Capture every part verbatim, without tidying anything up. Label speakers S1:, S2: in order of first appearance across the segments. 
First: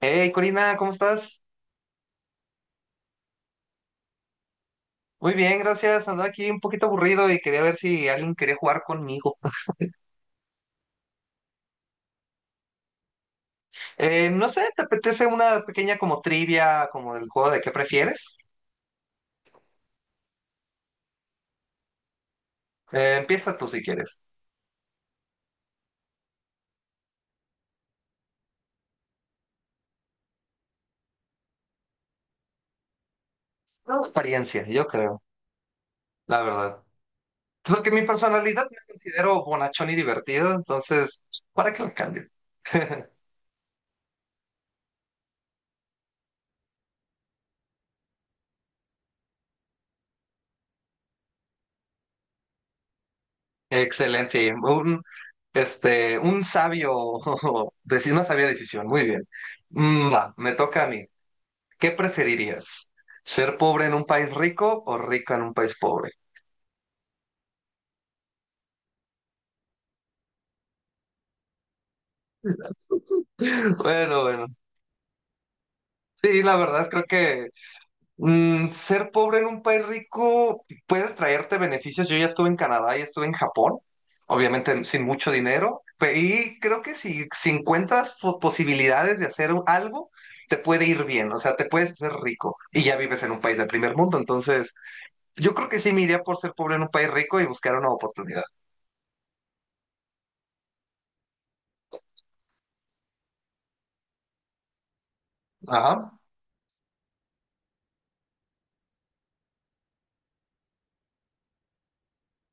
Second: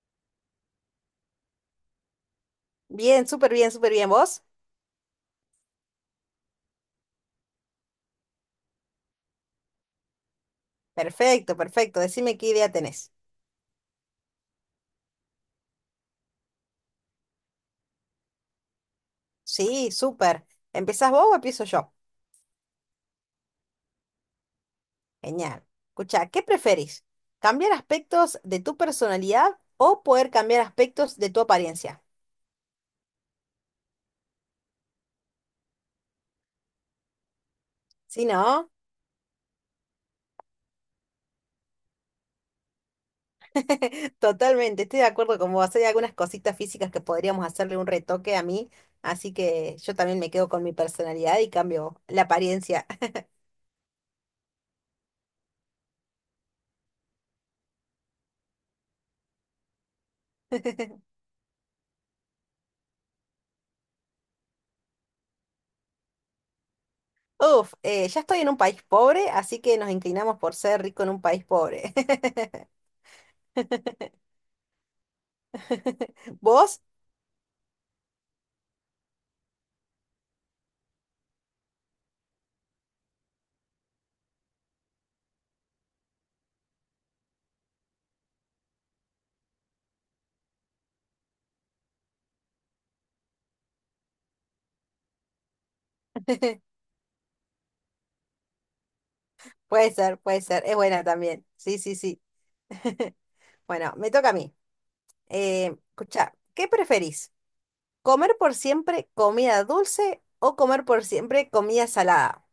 S1: Hey, Corina, ¿cómo estás?
S2: Bien, súper bien, súper bien. ¿Vos?
S1: Muy bien, gracias. Andaba aquí un poquito aburrido y quería ver si alguien quería jugar conmigo.
S2: Perfecto, perfecto. Decime qué idea tenés.
S1: Eh, no sé, ¿te apetece una pequeña como trivia, como del juego de qué prefieres?
S2: Sí, súper. ¿Empezás vos o empiezo yo?
S1: Eh, empieza tú si quieres.
S2: Genial. Escucha, ¿qué preferís? ¿Cambiar aspectos de tu personalidad o poder cambiar aspectos de tu apariencia?
S1: No, experiencia, yo creo, la verdad. Es porque mi
S2: Sí,
S1: personalidad
S2: ¿no?
S1: me considero bonachón y divertido, entonces, ¿para qué la cambio?
S2: Totalmente, estoy de acuerdo con vos. Hay algunas cositas físicas que podríamos hacerle un retoque a mí, así que yo también me quedo con mi personalidad y cambio la apariencia.
S1: Excelente, un, este, un sabio, deci- una sabia decisión, muy bien. Mm, va, me toca a mí. ¿Qué preferirías? ¿Ser pobre en un país rico o rico en un país pobre?
S2: Uf, eh, ya estoy en un país pobre, así que nos inclinamos por ser rico en un país pobre.
S1: Bueno, bueno. Sí, la
S2: ¿Vos?
S1: verdad creo que mm, ser pobre en un país rico puede traerte beneficios. Yo ya estuve en Canadá y estuve en Japón, obviamente sin mucho dinero, pe- y creo que si, si encuentras po- posibilidades de hacer un- algo, te puede ir bien, o sea, te puedes hacer rico y ya vives en un país de primer mundo. Entonces, yo creo que sí me iría por ser pobre en un país rico y buscar una oportunidad.
S2: Puede ser, puede ser. Es buena también. Sí, sí, sí. Bueno, me toca a mí. Eh,
S1: Ajá.
S2: escucha, ¿qué preferís? ¿Comer por siempre comida dulce o comer por siempre comida salada?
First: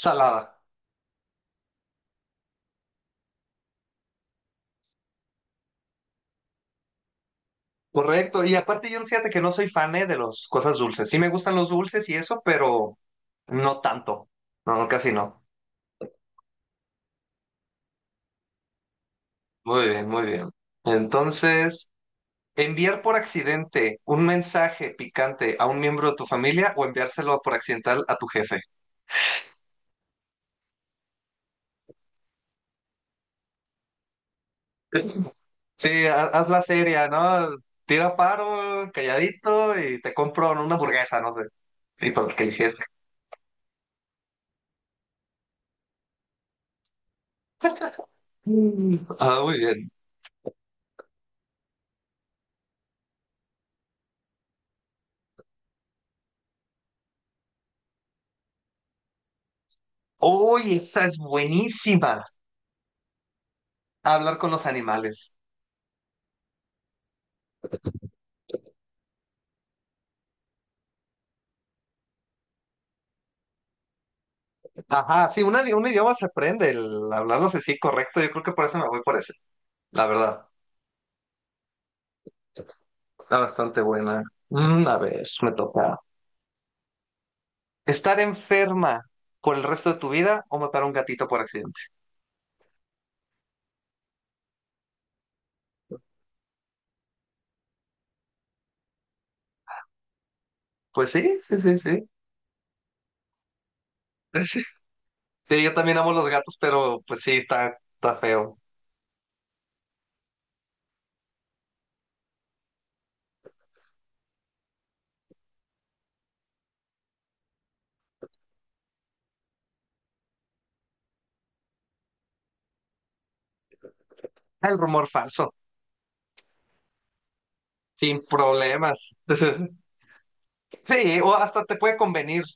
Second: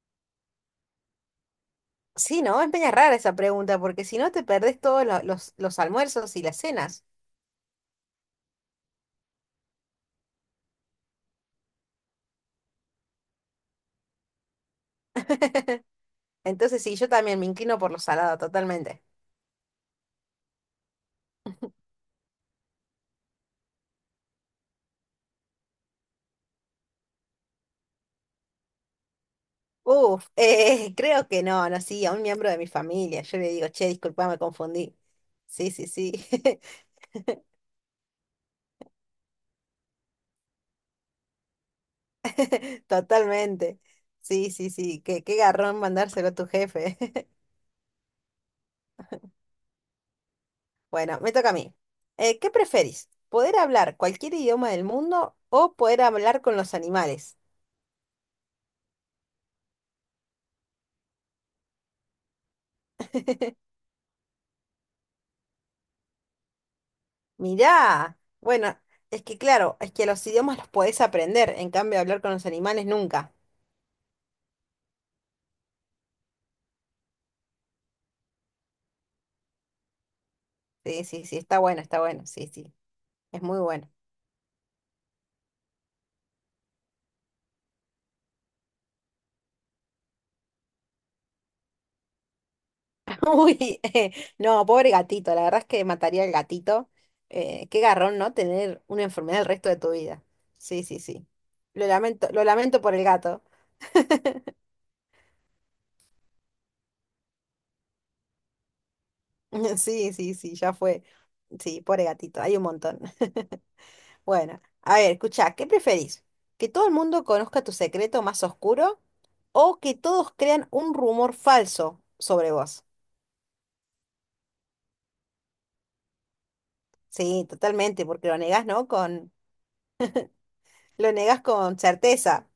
S1: Salada.
S2: Sí, ¿no? Es media rara esa pregunta, porque si no te perdés todos lo- los, los almuerzos y las cenas.
S1: Correcto, y aparte yo fíjate que no soy fan eh, de las cosas dulces. Sí me gustan los dulces y eso, pero no tanto. No, casi no.
S2: Entonces sí, yo también me inclino por lo salado, totalmente.
S1: Muy bien, muy bien. Entonces, enviar por accidente un mensaje picante a un miembro de tu familia o enviárselo por accidental a tu jefe.
S2: Uf, eh, creo que no, no, sí, a un miembro de mi familia. Yo le digo, che, disculpa, me confundí. Sí, sí,
S1: Sí,
S2: sí,
S1: ha- haz la seria, ¿no? Tira paro, calladito y te compro una hamburguesa, no sé. Y para que el jefe.
S2: totalmente. Sí, sí, sí, qué, qué garrón mandárselo a tu jefe.
S1: Mm. Ah, muy bien.
S2: Bueno, me toca a mí. Eh, ¿qué preferís? ¿Poder hablar cualquier idioma del mundo o poder hablar con los animales?
S1: Uy, esa es buenísima. Hablar con los animales.
S2: Mirá, bueno, es que claro, es que los idiomas los podés aprender, en cambio hablar con los animales nunca.
S1: Ajá, sí, un, un idioma se aprende, el hablarlo así correcto, yo creo que por eso me voy por ese, la verdad.
S2: Sí, sí, sí, está bueno, está bueno, sí, sí,
S1: Está
S2: es muy
S1: bastante
S2: bueno.
S1: buena. Mm, a ver, me toca. ¿Estar enferma por el resto de tu vida o matar a un gatito por accidente?
S2: Uy, no, pobre gatito, la verdad es que mataría al gatito. Eh, qué garrón, ¿no? Tener una enfermedad el resto de tu vida. Sí, sí,
S1: Pues
S2: sí.
S1: sí, sí, sí,
S2: Lo
S1: sí.
S2: lamento, lo lamento por el gato.
S1: Sí, yo también amo los gatos, pero pues sí, está, está feo.
S2: Sí, sí, sí, ya fue. Sí, pobre gatito, hay un montón. Bueno, a ver, escuchá, ¿qué preferís? ¿Que todo el mundo conozca tu secreto más oscuro o que todos crean un rumor falso sobre vos?
S1: El rumor falso,
S2: Sí, totalmente,
S1: sin
S2: porque lo negás, ¿no?
S1: problemas.
S2: Con, lo
S1: Sí, o
S2: negás
S1: hasta te
S2: con
S1: puede convenir.
S2: certeza.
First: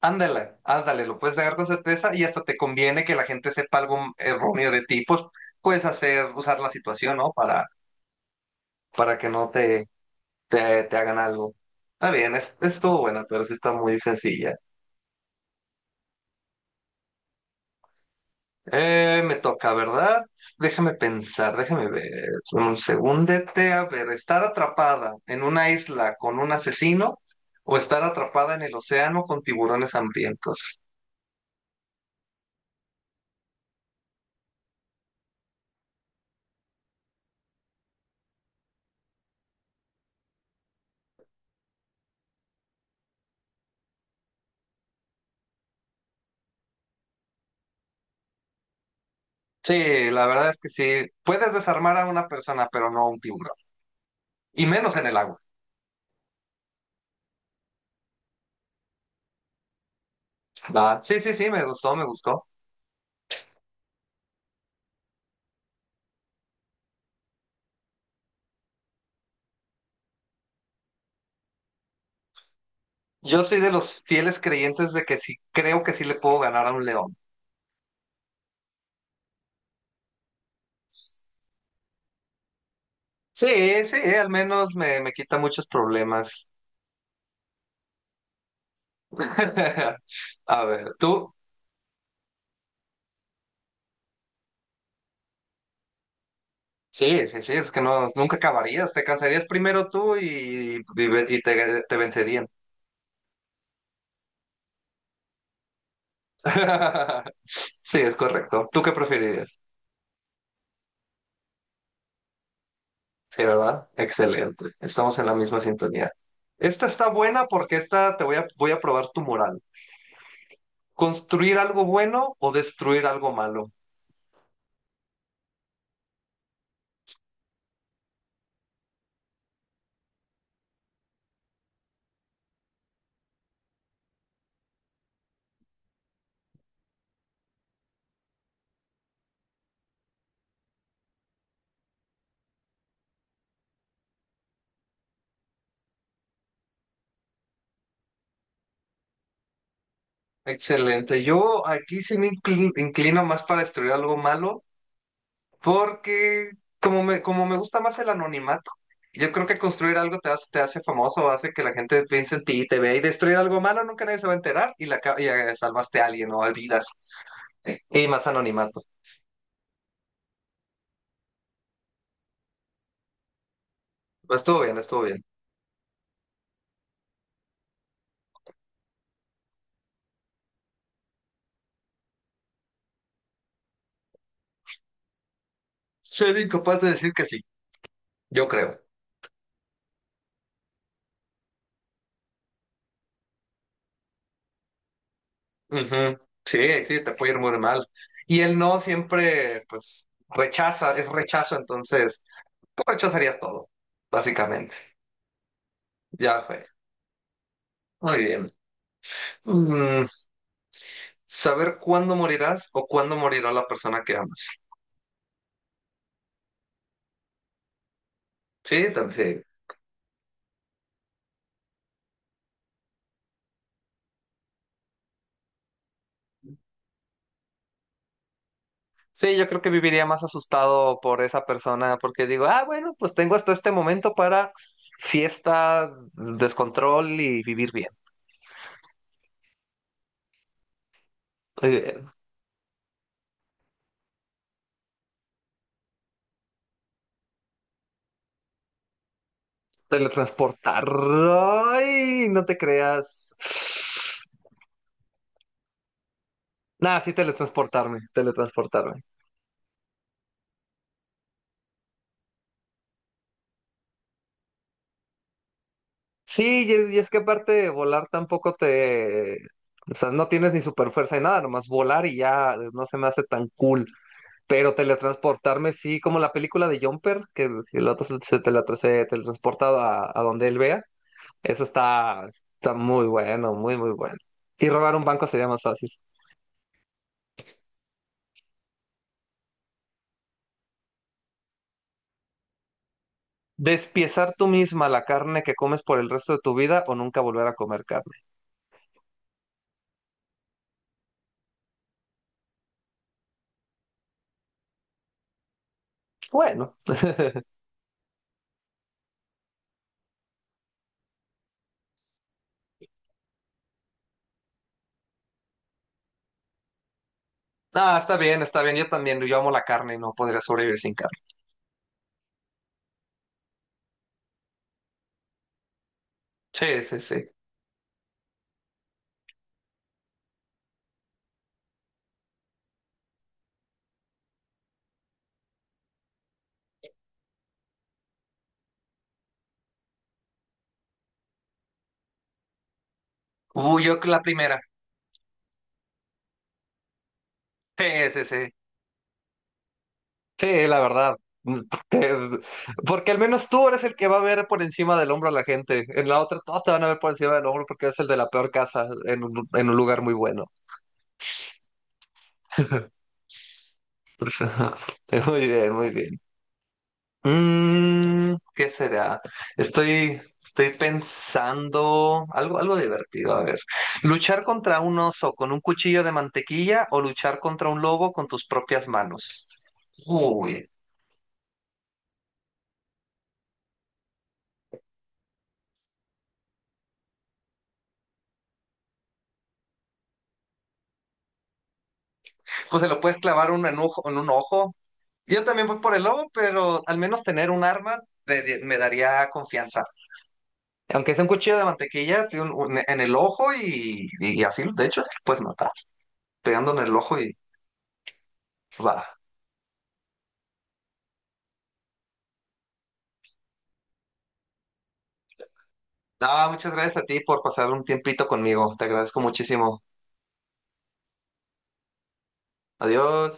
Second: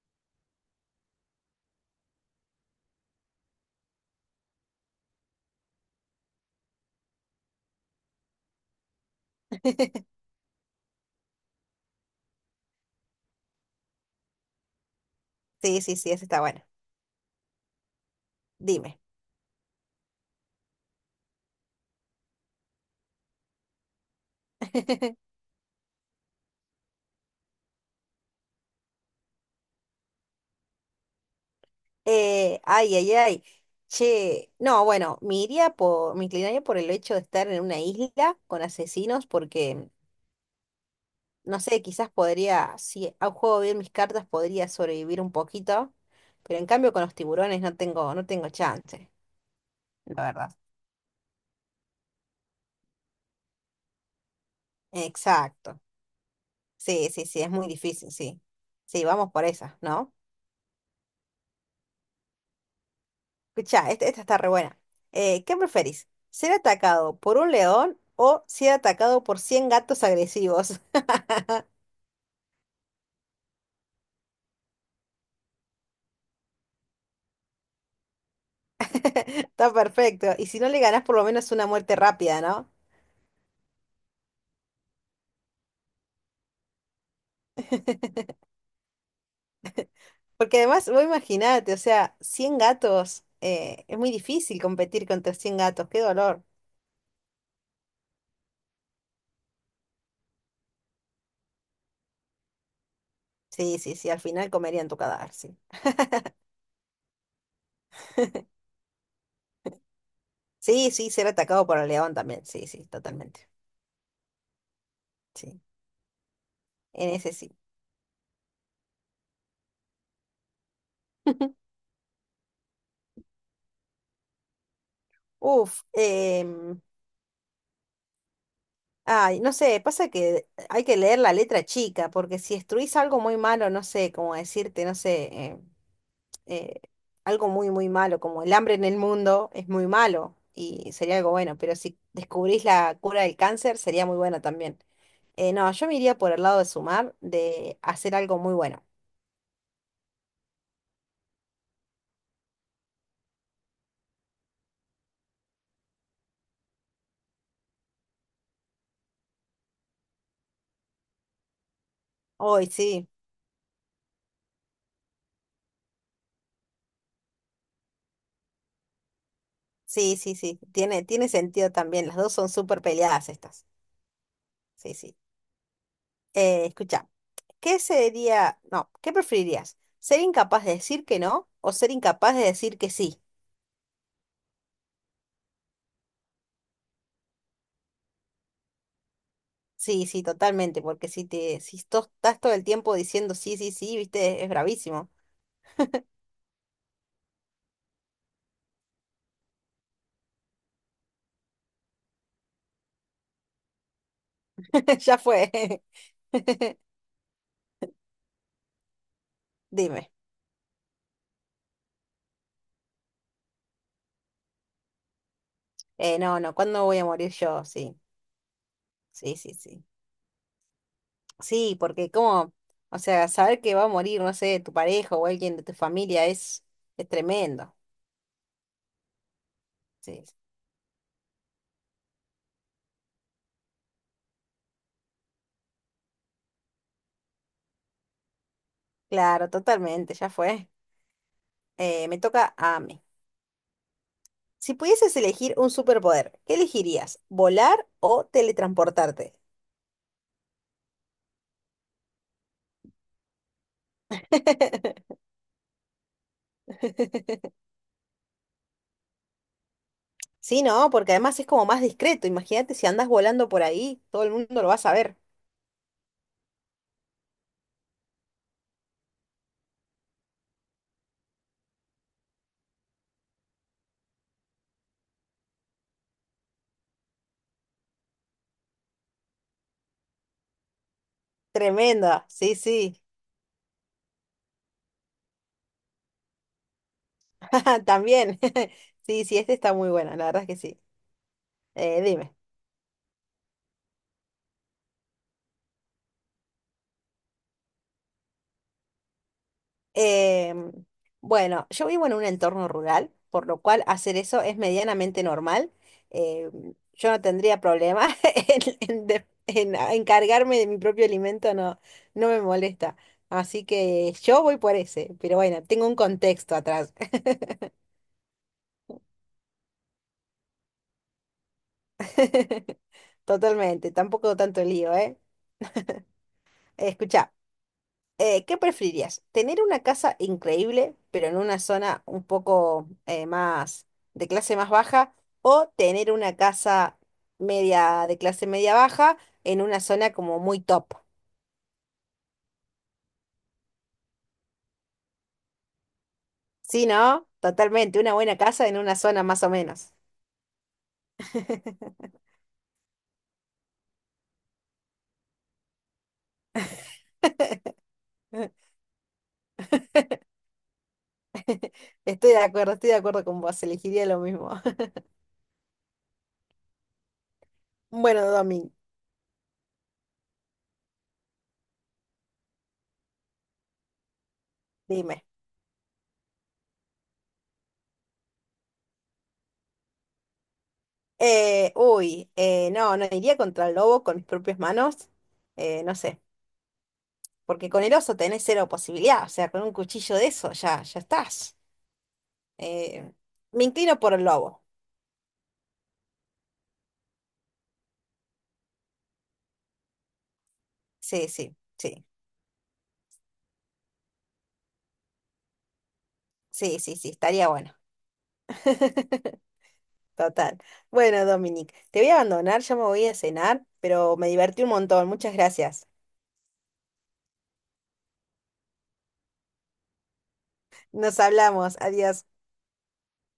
S1: Ándale, ándale, lo puedes negar con certeza y hasta te conviene que la gente sepa algo erróneo de ti, pues puedes hacer, usar la situación, ¿no? Para, para que no te, te, te hagan algo. Está bien, es, estuvo buena, pero sí está muy sencilla.
S2: Sí, sí, sí, eso está bueno. Dime.
S1: Eh, me toca, ¿verdad? Déjame pensar, déjame ver. Un segundete, a ver, estar atrapada en una isla con un asesino o estar atrapada en el océano con tiburones hambrientos.
S2: Eh, ay, ay, ay. Che, no, bueno, me iría por, me inclinaría por el hecho de estar en una isla con asesinos porque, no sé, quizás podría, si a- juego bien mis cartas, podría sobrevivir un poquito, pero en cambio con los tiburones no tengo, no tengo chance,
S1: Sí,
S2: la
S1: la verdad
S2: verdad.
S1: es que sí. Puedes desarmar a una persona, pero no a un tiburón. Y menos en el agua.
S2: Exacto. Sí, sí, sí, es muy difícil, sí. Sí, vamos por esa, ¿no?
S1: Va. Sí, sí, sí, me gustó, me gustó.
S2: Escucha, esta, esta está re buena. Eh, ¿qué preferís? ¿Ser atacado por un león o ser atacado por cien gatos agresivos?
S1: Yo soy de los fieles creyentes de que sí, creo que sí le puedo ganar a un león.
S2: Está perfecto. Y si no le ganás, por lo menos una muerte rápida, ¿no?
S1: Sí, sí, eh, al menos me, me quita muchos problemas.
S2: Porque
S1: A
S2: además,
S1: ver,
S2: vos
S1: tú.
S2: imaginate, o sea, cien gatos, eh, es muy difícil competir contra cien gatos, qué dolor.
S1: Sí, sí, sí, es que no, nunca acabarías. Te cansarías primero tú y, y ve- y te, te vencerían.
S2: Sí, sí, sí, al final comerían tu cadáver, sí.
S1: Sí, es correcto. ¿Tú qué preferirías?
S2: Sí, sí, ser atacado por el león también, sí, sí,
S1: Sí,
S2: totalmente.
S1: ¿verdad? Excelente. Estamos en la misma
S2: Sí,
S1: sintonía. Esta está
S2: en ese
S1: buena
S2: sí.
S1: porque esta te voy a, voy a probar tu moral. ¿Construir algo bueno o destruir algo malo?
S2: Uf, em, ay, no sé, pasa que hay que leer la letra chica, porque si destruís algo muy malo, no sé, como decirte, no sé, em, eh, algo muy, muy malo, como el hambre en el mundo es muy malo y sería algo bueno, pero si descubrís la cura del cáncer sería muy bueno también. Eh, no, yo me iría por el lado de sumar, de hacer algo muy bueno.
S1: Excelente. Yo aquí sí me incli- inclino más para destruir algo malo porque como me, como me gusta más el anonimato, yo creo que construir algo te hace, te hace famoso, hace que la gente piense en ti y
S2: Hoy
S1: te vea y
S2: sí,
S1: destruir algo malo nunca nadie se va a enterar y, la, ca- y eh, salvaste a alguien o olvidas. Y más anonimato.
S2: sí, sí, sí, tiene, tiene sentido también, las dos son súper peleadas estas.
S1: Estuvo bien,
S2: Sí,
S1: estuvo
S2: sí.
S1: bien.
S2: Eh, escucha, ¿qué sería, no, qué preferirías? ¿Ser incapaz de decir que no o ser incapaz de decir que sí?
S1: Soy incapaz de decir que sí, yo creo.
S2: Sí, sí, totalmente, porque si te, si to- estás todo el tiempo diciendo sí, sí, sí, viste, es bravísimo.
S1: Ujú. Sí, sí, te puede ir muy mal. Y el no siempre, pues, rechaza, es rechazo, entonces, tú rechazarías todo, básicamente.
S2: Ya fue.
S1: Ya fue. Muy bien. Mm,
S2: Dime.
S1: saber cuándo morirás o cuándo morirá la persona que amas.
S2: Eh, no, no, ¿cuándo voy a morir yo? Sí,
S1: Sí,
S2: sí,
S1: también.
S2: sí, sí. Sí, porque como, o sea, saber que va a morir, no sé, tu pareja o alguien de tu familia es, es tremendo.
S1: Sí, yo creo que viviría
S2: Sí,
S1: más
S2: sí.
S1: asustado por esa persona porque digo, ah, bueno, pues tengo hasta este momento para fiesta, descontrol y vivir bien.
S2: Claro, totalmente, ya fue.
S1: Muy
S2: Eh,
S1: bien.
S2: me toca a mí. Si pudieses elegir un superpoder, ¿qué elegirías? ¿Volar o teletransportarte?
S1: Teletransportar. Ay, no te creas. Nada, sí, teletransportarme, teletransportarme.
S2: Sí, no, porque además es como más discreto. Imagínate si andas volando por ahí, todo el mundo lo va a saber.
S1: Sí, y es, y es que aparte volar tampoco te... O sea, no tienes ni super fuerza ni nada, nomás volar y ya eh, no se me hace tan cool. Pero teletransportarme, sí, como la película de Jumper, que el el otro se, se teletra- se teletransporta a, a donde él vea. Eso
S2: Tremenda,
S1: está,
S2: sí,
S1: está
S2: sí.
S1: muy bueno, muy, muy bueno. Y robar un banco sería más fácil.
S2: También. Sí, sí, este está muy bueno, la verdad es que sí. Eh, dime.
S1: Despiezar tú misma la carne que comes por el resto de tu vida o nunca volver a comer carne.
S2: Em, bueno, yo vivo en un entorno rural, por lo cual hacer eso es medianamente normal. Em,
S1: Bueno.
S2: yo no tendría problema en, en de- en a- encargarme de mi propio alimento, no, no me molesta. Así que yo voy por ese, pero bueno, tengo un contexto atrás.
S1: Ah, está bien, está bien. Yo también, yo amo la carne y no podría sobrevivir sin carne.
S2: Totalmente, tampoco tanto lío, ¿eh?
S1: Sí, sí, sí.
S2: Escucha, eh, ¿qué preferirías? ¿Tener una casa increíble, pero en una zona un poco eh, más de clase más baja? ¿O tener una casa media de clase media baja en una zona como muy top?
S1: Uy, yo la primera.
S2: Sí, ¿no? Totalmente,
S1: Sí,
S2: una
S1: sí,
S2: buena
S1: sí.
S2: casa en una zona más o menos.
S1: Sí, la verdad. Mm, porque porque al menos tú eres el que va a ver por encima del hombro a la gente. En la otra todos te van a ver por encima del hombro porque eres el de la peor casa en un, en un lugar muy bueno.
S2: Estoy de acuerdo, estoy de acuerdo con vos, elegiría lo mismo.
S1: Muy bien, muy bien.
S2: Bueno,
S1: Mm, ¿qué
S2: Domin,
S1: será? Estoy, estoy pensando algo, algo divertido. A ver, luchar contra un
S2: dime.
S1: oso con un cuchillo de mantequilla o luchar contra un lobo con tus propias manos. Uy,
S2: Eh, uy, eh, no, no iría contra el lobo con mis propias manos, eh, no sé, porque con el oso tenés cero posibilidad, o sea, con un cuchillo de eso ya, ya estás.
S1: pues se lo
S2: Eh,
S1: puedes clavar
S2: Me
S1: un en,
S2: inclino
S1: ojo-
S2: por
S1: en
S2: el
S1: un
S2: lobo.
S1: ojo. Yo también voy por el lobo, pero al menos tener un arma me, me daría confianza. Aunque sea un
S2: Sí, sí,
S1: cuchillo de
S2: sí,
S1: mantequilla, tiene un- un- en el ojo y, y así, de hecho, así lo puedes matar, pegando en
S2: sí,
S1: el
S2: sí, sí,
S1: ojo y
S2: estaría bueno.
S1: va.
S2: Total. Bueno, Dominic, te voy a abandonar, ya me voy a cenar, pero me divertí un montón, muchas gracias.
S1: No, muchas gracias a ti por pasar un tiempito conmigo. Te agradezco muchísimo.
S2: Nos hablamos, adiós.
S1: Adiós.